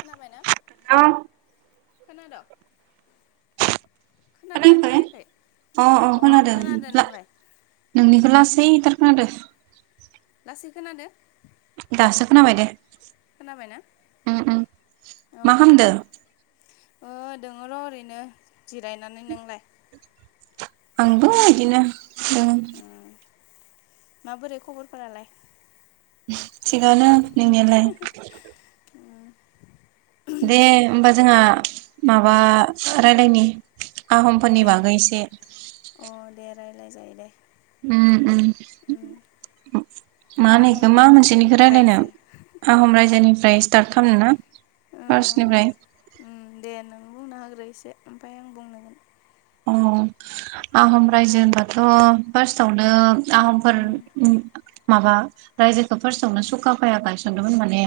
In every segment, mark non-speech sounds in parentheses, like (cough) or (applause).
खोनाबाय ना? औ खोनादों'। अ अ खोनादों ला नोंनिखौ लासै (unintelligible) (unintelligible) सै खोनादों दासो खोनाबाय दे खोनाबायना उम उम औ मा खालामदो ओ दोङो र' ओरैनो जिरायनानै नोंलाय? आंबो बिदिनो दङ। उम माबोरै खबरफोरालाय? इस थिगानो नोनियालाय दे होमबा जोंहा अ माबा रायलायनि आहमफोरनि दे बागै एसे अ दे रायलाय जायो दे उ उ उम आहम मानैखौ मा मोनसेनिखौ रायलायनो रायजो आहम रायजोनि स्टार्ट खालामनो ना ओ फार्स्टनिफ्राय। से ओमफाय आं बुंनांगोन। अ आहम रायजो होनबाथ' फार्स्टआवनो। आहमफोर उम ओ माबा रायजोखौ फार्स्टआवनो सुखाफाया गायसनदोंमोन माने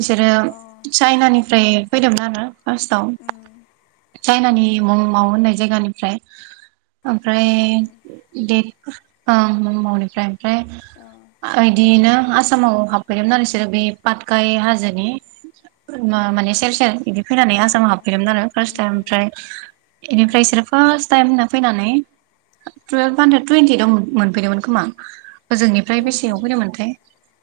बिसोरो अ चाइनानिफ्राय फैदोंमोन आरो फार्स्टाव उम चाइनानि मुं माउ होननाय जायगानिफ्राय ओमफ्राय देट मावनिफ्राय ओमफ्राय अ बिदियैनो (unintelligible) आसामाव हाबफैदोंमोन बेसोरो बे पाटखाय हाजोनि माने सेर सेर बिदि। फैनानै अ आसामाव हाबफैदोंमोन आरो फार्स्ट उम टाइम उम ओमफ्राय बेनिफ्राय नंगो बिसोर टाइम होनना फैनानै टुवेल्भ हानद्रेद टुवेन्टिओइट आव मोनफैदोंमोन खोमा ओजोंनिफ्राय टुवेल्भ बेसेयाव हान्ड्रेड फैदोंमो नथाय।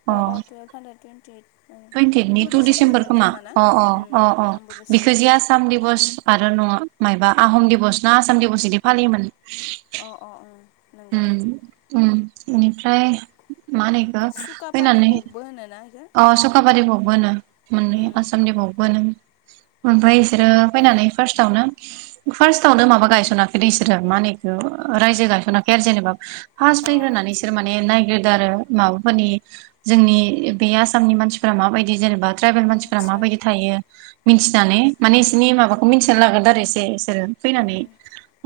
अ अ टुवेल्भ हान्द्रेद टुवेन्टि ओइट ओ टुइन्टिनि टु डिसेम्बर डिसेम्बरमोन मोन खोमा ना उम आंबो गोसोआव बिखो दं जि एसे आसाम दिबस आरो नङ मायाबा आहम दिबस ना आसाम दिबस बिदि फालियोमोन अ अ अ नंगौ दे। उम उम बेनिफ्राय मा होनोएखौ सुकापा फैनानै दिबकबो होनोना बेखौ अ सुकाबा दिबख बो‌ होनो मोननै आसाम दिबख बो होनो ओमफ्राय। बिसोरो फैनानै फार्स्टआवनो फार्स्टावनो माबा गायस'नाखै दै इसोरो मा होनो इखौ रायजो गायस'नाखै आरो जेनेबा फार्सट अ फैग्रोनानै इसोर माने नायग्रोदो आरो माबाफोरनि जोंनि बे आसामनि मानसिफोरा माबायदि जेनेबा ट्राइबेल मानसिफोरा आदसा माबायदि थायो मिथिनानै अ माने इसनि माबाखौ मिथिना लाग्रोदो आरो इसे इसे फैनानै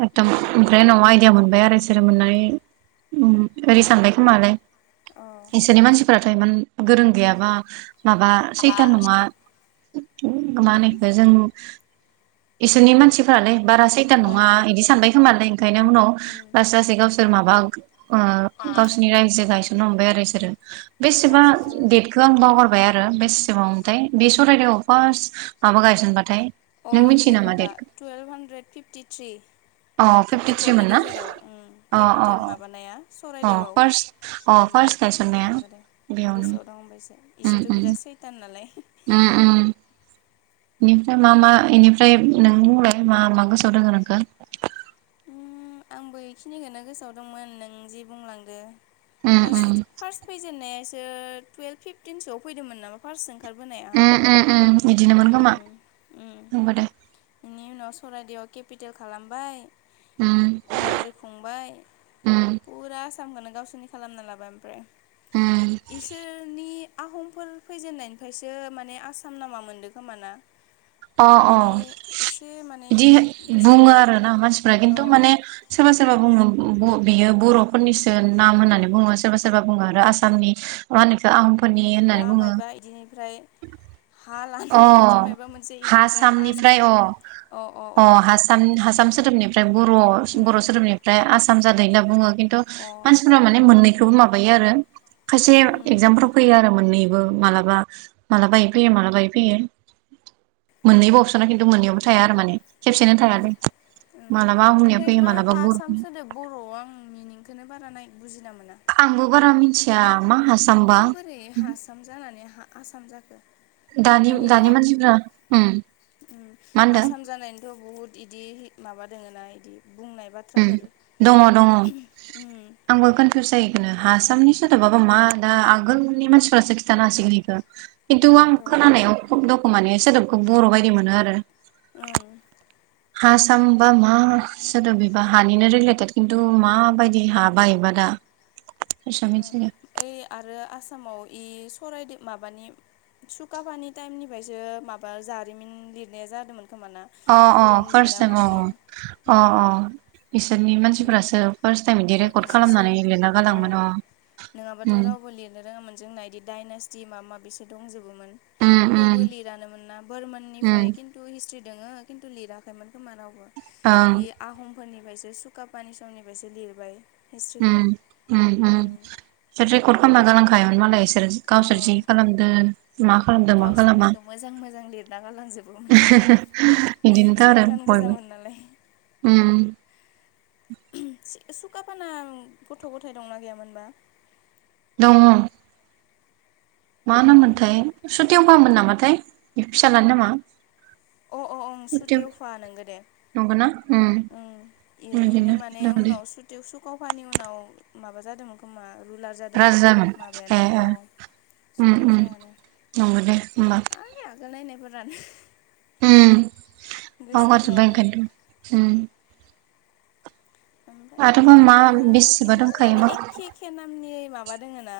एखदम एमफ्राय उनाव बिुदिया मोनबाय आरो बिसोरो मोननानै ओरै सानबाय खोमालाय बिसोरनि मानसिफोराथ' इमान गोरों गैयाबा माबा सैथान नङा उम माहोनो इखो जों इसोरनि मानसिफोरालै बारा सैथान अ नङा अ इदि सानबाय खोमालै ओंखायनो उनाव उम लासै लासै गावसोर सोर माबां ओ गावसोरनि रायजो गायसननो हमबाय आरो इसोरो बेसेबा गावसोरथ' डेटखौ उम आं बावगारबाय आरो बेसेबांथाय बे सररायदेआव फार्स्ट माबा गायसनबाथाय अ नों मिथियो इयो नामा माबा डेटखौ टुवेल्भ हान्ड्रेड फिफटिथ्रि अ फिफ्टिफरनि फिफ्टिथ्रिमोन ना गेजेराव उम अ अ केपिटेल माबानाया अ सररायदेवआव फार्स्ट अ उम फार्स्ट गनायसननाया बेयावनो दंबायसो उम इसोरथ' उम बिराद सैथान नालाय उम - उम बेनिफ्राय मा मा बेनिफ्राय नोंनि मलाय मा - मा गोसोआव दोङो नोंखौ उम आंबो इखिनिखौनो गोसोआव दंमोन नों जि बुंलांदो उम फास उम फार्स्ट फैजेननायासो टुयेल्भ, फिफ्टिनसोआव फैदोंमोन नामा फार्स्ट ओंखार ओंखारबोनाया उम उम उम बिदिनो उम मोन खोमा उम उम नोंगौ दे बेनि उनाव सराइदेव केपिटेल खालामबाय उम रायजो खुंबाय उम फुरा आसामखौनो गावसोरनि खालामना लाबाय ओमफ्राय उम इसोरनि आहमफोर फैजेननायनिफ्रायसो माने आसाम नामा मोनदों खोमा ना अ अ बिदि एसे माने बिदि गोसोआव दङ बिदिनोथ' माने सोरबा सोरबा बुङो ब बियो बर'फोरनिसो नाम होननानै बुङो सोरबा सोरबा बुङो आरो आसामनि मा होनो इखो आहम अमा मायबा इदिनिफ्राय (unintelligible) हा अ लानाय बिदि माबा मोनसे बेनिफ्राय आसाम हासामनिफ्राय अ अ हासाम - हासाम सोदोबनिफ्राय' बर' सोदोमनिफ्राय आसाम जादों होनना बुङो खिन्थु अ उम ओं मानसिफोरा माने मोननैखौबो माबायो आरो खायसे एगजामफ्राव फैयो आरो मोननैबो मालाबा- मालाबाायो फैयो मालाबायो फैयो मोननैबो अपसना खिन्थु मोननैयावबो थाया आरो माने खेबसेनो ओं थायालै मालाबा आहमिया ओमफ्राय फैयो मा मालाबा हासाम बर'नि सोदोब बर'आव आं मिनिंखौनो बारा नाय बुजिना मोना आंबो बारा मिन्थिया माबोरै हासाम जानानै हा आसाम जाखो दानि- इनिथ' दानि मानसिफोरा उम मा होनदों आसाम जानायनिथ' बहुद इदि माबा दोङ ना इदि बुंनाय उम बाथ्राफोर दङ दङ उम आंबो कनफिउस जायो इखोनो हासामनि सोदोबाबा मा दा आगोलनि मानसिफोरासो खिथानो हासिगोन इखो खिन्थु आं ओंखायनोथ' खोनानायाव खबदखो माने सोदोबखौ बर' बायदि मोनो आरो ओं हासाम बा मा सोदोबबिबा हानिनो रिलटेड किन्थु मा माबायदि हा ओं बा इयोदा ओइ आरो आसामाव इ सरायदेव माबानि सुकफानि टाइमनिफ्रायसो माबा जारिमिन लिरनाया जादोंमोन खोमाना अ -अ बुरनजि फार्स्ट ना टाइम मा अ होनो -अ- अ बिसोरनि उम मानसिफोरासो फार्स्ट टाइम बिदि अ रेकर्ड इसोरसो खालामनानै लिरना गालाङोमोन अ नङाबाथ' उम रावबो लिरनो रोङामोन जोंना बिदि डाइनास्टि माबा माबि बिसे दंजोबोमोन उम थेवबो उम लिरानोन ना बोरमोननिफ्राय उम खिन्थु हिस्ट्रि दोङो खिन्थु लिराखैमोनखोमा रावबो ओं इ आहमफोरनिफ्रायसो सोलि सुकाफानि समनिफ्रायसो लिरबाय हिस्ट्रिखौ उम उम उम बिसोर रेकर्ड खालामना गालांखायोमोन मालाय एसो बिसोर गावसोर जि अ खालामदों मा खालादों मा खालामा गावसोरनिखौ मोजां मोजां लिरना गालांजोबोमोन बिदिनोथ' आरो सैथान बयबो गोजामोन नालाय उम सु सुखाफाना गथ' गथाय दंना गैयामोनबा दङ मा हो अ नाममोनथाय सुतेवबा मोन नामाथाय इ फिसालानि नामा अ अ अ सुतिव सुथेवफा नोंगो दे नंगौना उम ओं इ इनो बिदिनो माने दं दे उनाव सुतेव सुखावफानि उनाव माबा जादोंमोन खोमा रुलार जादोंमोन खोमा माबायानो अ ओम ओम सुतेवफायानो नंगोदे ओमबा ओइ आगोल (unintelligible) ओम गोसोआव बावगारजोबबाय थायाना ओंखायनोथ ओम आरोबा ओमफ्राय मा बिदिनो बेसेबा इमान दंखायोमा एखे एखे नामनि माबा दोङो ना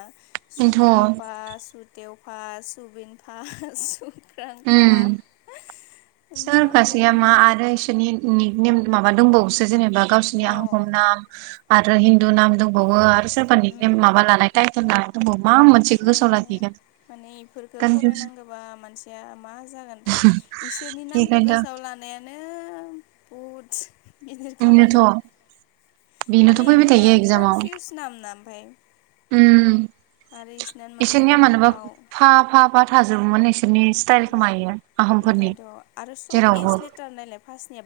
सुकाफा सुथेवफा सुबिनफा सुका रांफा उम सोर खासेया मा आरो इसोर निक नेम माबा दंबावोसो जेनेबा गावसोरनि अ आहम नाम आरो हिन्दु नाम दंबावो आरो सोरबा निक नेम माबा लानाय टाइटेल लानाय दं से माने इफोरखो कनफिउस फरायनांगोबा मानसिया मा जागोन ओमफ्राय इसोरनि नामखौ बेखायनोथ' गोसोआव लानायानो बहुद गिदिर बेनोथ' खामानि बेनोथ' माने फैबाय थायो इमान एगजामाव कनफियुस नाम ना ओमफाय उम आरो इसनान मोननै इसोरनिया मोनथाम मानोबा बाव (unintelligible) थाजोबोमोन एसोन ओंखायनोथ आरो सब जेरावबो एस लेटार नायलाय फार्स्टनिया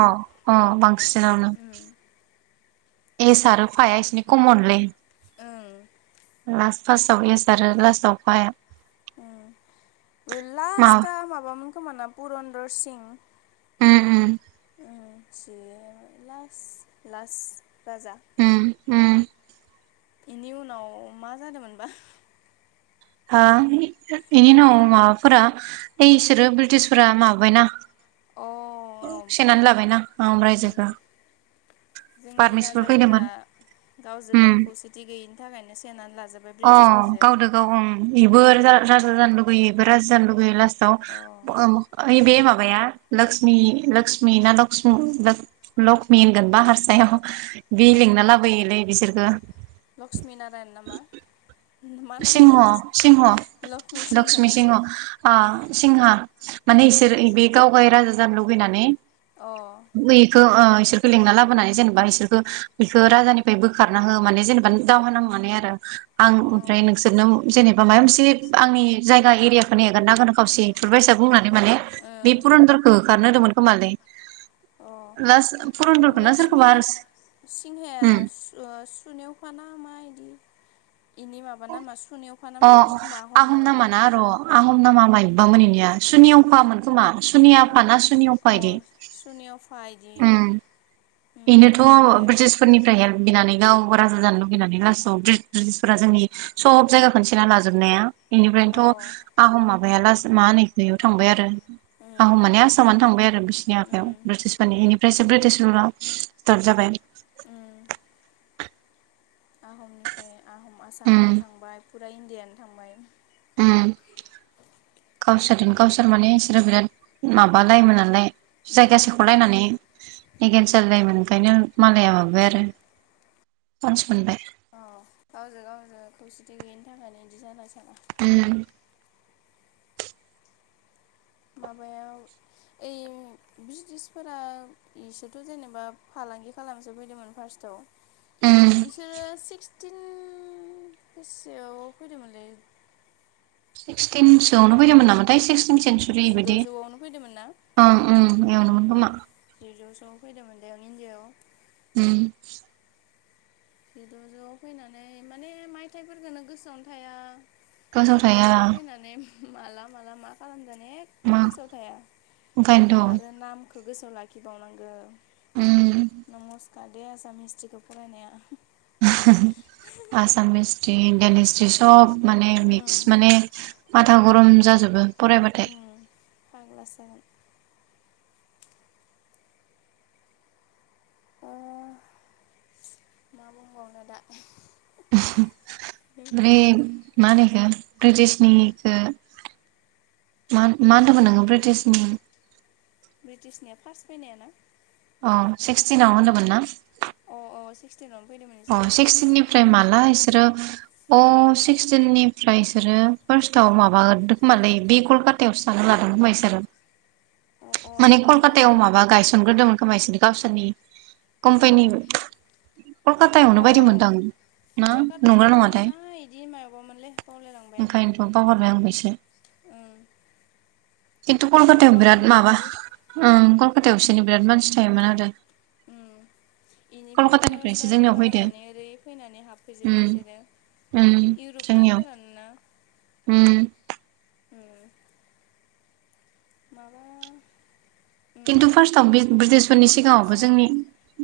अ अ बांसिननावनो उम एस आरो फा या इसिनि खमनलै ओं लास्ट फार्स्टआव इस आरो लास्टआव फा या ओ माबा लास्टआ माबामोन खोमा ना पुरन्दर सिं ओम ओम (unintelligible) लास्ट लास्ट बाजा उम उम इनि उनाव मा जादोमोनबा हा (unintelligible) बेनि उनाव माबाफोरा ओइसोरो ब्रिटिसफोरा माबायना अ सेनानै लाबायना आहम उम रायजोखो जोंनि राजाफोरा गावजों उम गाव खौसेथि गैयिनि थाखायनो स अ गावदो गाव ओं इबो उम राजा जानो लुगैयो बेबो राजा जानो लुगैयो गैयो लास्टआव अ (unintelligible) ओइ बे मा माबाया लोक्समि लोक्समि ना लसक्मि लख-लखमि होनगोनबा हारसायाव बि उम लिंना लाबोयोलै बिसोरखो लक्ष्मि नारायण नामा मा नाममोन सिंह इदि सिंह लक्ष्मि लक्समि ना सिंह आ सिंहा माने इसोर इ बे गावगाय राजा जानो लुबैनानै अ बिसोरखो लिंना लाबोनानै जेनेबा इसोरखो बिखो राजानिफ्राय बोखारना हो माने जेनेबा दावहा नांनानै आरो आं ओम ओमफ्राय ओ नोंसोरनो जेनेबा मायबा मोनसे आंनि जायगा एरियाखोनो हेगारना होगोन खावसे इफोरबायसा बुंनानै माने बे पुरनदरखो होखारनो होदोंमोन खोमालै लास फुरनदरखो ना सोरखोबा लक्ष्मि आरोस सिंहाया सु ओ सुनायावखाना मा इदि इनि माबा नामा सुनेवफा ना मायबामोन अह खोमा आहम नामा ना? नामाना र' आहम नामा माइबा मोन इनिया। सुनि अखामोन खोमा सुनि आफा ना सुनि अफा ओं इदि अ सुनिअफा इदि ओम। उम नंगो बेनोथ' दे ब्रिटिसफोरनिफ्राय हेल्प बिना नै गावबो राजा जानो लुबैनानै लासआव ब्रितिजफोरा जोंनि सब जायगाखोनो सेना लाजोबनाया। अ बेनिफ्रायनोथ' आहम माबाया लास मा होनो इयाव थांबाय आरो। आहम उम माने आसामानो थांबाय आरो बिसोरनि आखायाव उम ब्रिटिसफोरनि इनिफ्रायसो ब्रिटिस (unintelligible) उम आहमनिफ्राय आहम उम आसामाबो थांबाय फुरा इण्डियानो थांबाय उम गावसोरजों गावसोर माने बिसोरो बिराद माबालायोमोन नालाय उम जायगा सेख'लायनानै एगेन्स्ट जालायलायोमोन ओंखायनो मालाया माबाय आरो चान्स मोनबाय। अ गावजों गावजों खौसेथि गैयिनि थाखायनो बिदि जाबाय सान। उम। माबायाव ओइ ब्रिटिसफोरा इसोरथ' जेनेबा फालांगि खालामनोसो फैदोंमोन फार्स्टआव इसोरो सिखस तिन बेसयाव फैदोंमोनलै! सिक्सटिनसोआवनो फैदोंमोन नामाथाय सिक्स सेनसुरि बादि जिद'जौआवनो फैदोंमोन ना ओ ओम एवनो मोन उम खोमा! (unintelligible) ओम। जद' जौ'आव फैनानै माने मायथाइफोरखौनो गोसोआवनो थाया। गोसोआव जिद' थाया जौआव फैनानै माला माला मा खालामदों। जनेख' मा गोसोआव थाया ओंखायनोथ' आरो नामखौ गोसोआव लाखिबावनांगौ। नमस्कार दे आसाम हिस्ट्रिखौ फरायनाया। आसाम हिस्ट्रि इण्डियान हिस्ट्रि सब माने मिक्स उम माने माथा गरम जाजोबो फरायबाथाय। उम फाग्लासो जागोन। ओ मा बुं बावनो दा? ओमफ्राय मा होनो इखो ब्रिटिशनिखौ मा मा होनदोंमोन नोङो ब्रिटिशनि। ब्रिटिशनिया फार्स्ट फैनाया ना? औ सिक्सटिनाव होनदोंमोन ना? अ' औ। अ सिक्सटिननिफ्राय माला बिसोरो अ सिक्सटिननिफ्रायसोरो फार्स्टआव माबादों खोमालै बे कलकातायावसो थानो (unintelligible) अ अ माने नोंगौमोन खोमा दे कलकातायाव माबा गायसनग्रोदोंमोन खोमासोर गावसोरनि अ कम्पानि कलकाताायावनो अ बायदि मोनदों ना कलकाता नंगौ ना नङाथाय! इदि माबामोनलै बावलायलांबाय आं ओंखायनोथ' बावगारबाय आं बे ओं खिन्थु ओइ कलकातायाव बिराद माबा बावफिनजोबोलै ओं कलकातायाव बिसोरनि बिराद मानसि थायोमोन आरो बेनिफ्रायनोथ' कलकातानिफ्रायसो स्टार्टिं जोंनियाव फैदो खालामनानै ओरै फैनानै हाबफैजोब्बाय उम बिसोरो। उम इउरपयान जोंनियाव फ्रानो ना? उम। उम माबा उम खिन्थु फार्स्टआवव ओइ ब्रिटिशफोरनि सिगाङावबो कनफिउसार जोंनि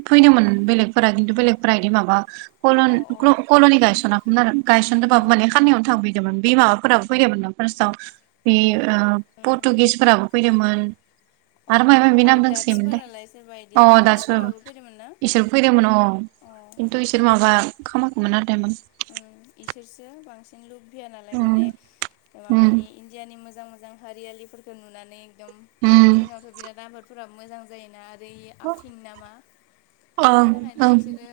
फैदोंमोन। बेलेगफोरा खिन्थु बेलेगफोरा बिदि माबा कलन अ अ कल'नि गायसनाखैमोन आरो उम गायसनदोंबाबो उम मान खानायावनो थां मोन बे माबाफोराबो फैदोंमोन ना फारस्टआव बे उम पर्टुगिसफोराबो फैदोंमोन। अ आरो मायबा आरो नाम दोंसोयो दे डाट्सफोरालाय सोरबा इदि अ दाससिबो फ्रान्सफोराबो फैदोंमोन ना इसोर फैदोंमोन अ। उम खिन्थु इसोर माबा खामखैमोन आरो। ओम इसोरसो बांसिन। फैया नालाय उम माने उम माबानि इण्डियानि मोजां मोजां हारियालिफोरखौ नुनानै एकदम उम जोंनावथ' बिराद आबादफोराबो मोजां जायोना आरो। ओरै आफिन नामा ओं बेफोरनि थाखायनो ओं इसोरो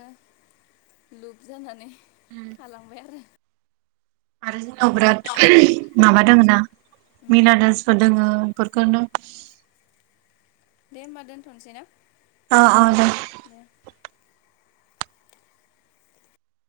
लुपजानानै आरो जोंनाव बिराद माबा दङ ना उम मिनाडासफोर दोङो। फोरखोनो। दे होमबा दोनथ'नोसै ना। ओ ओ दे। दे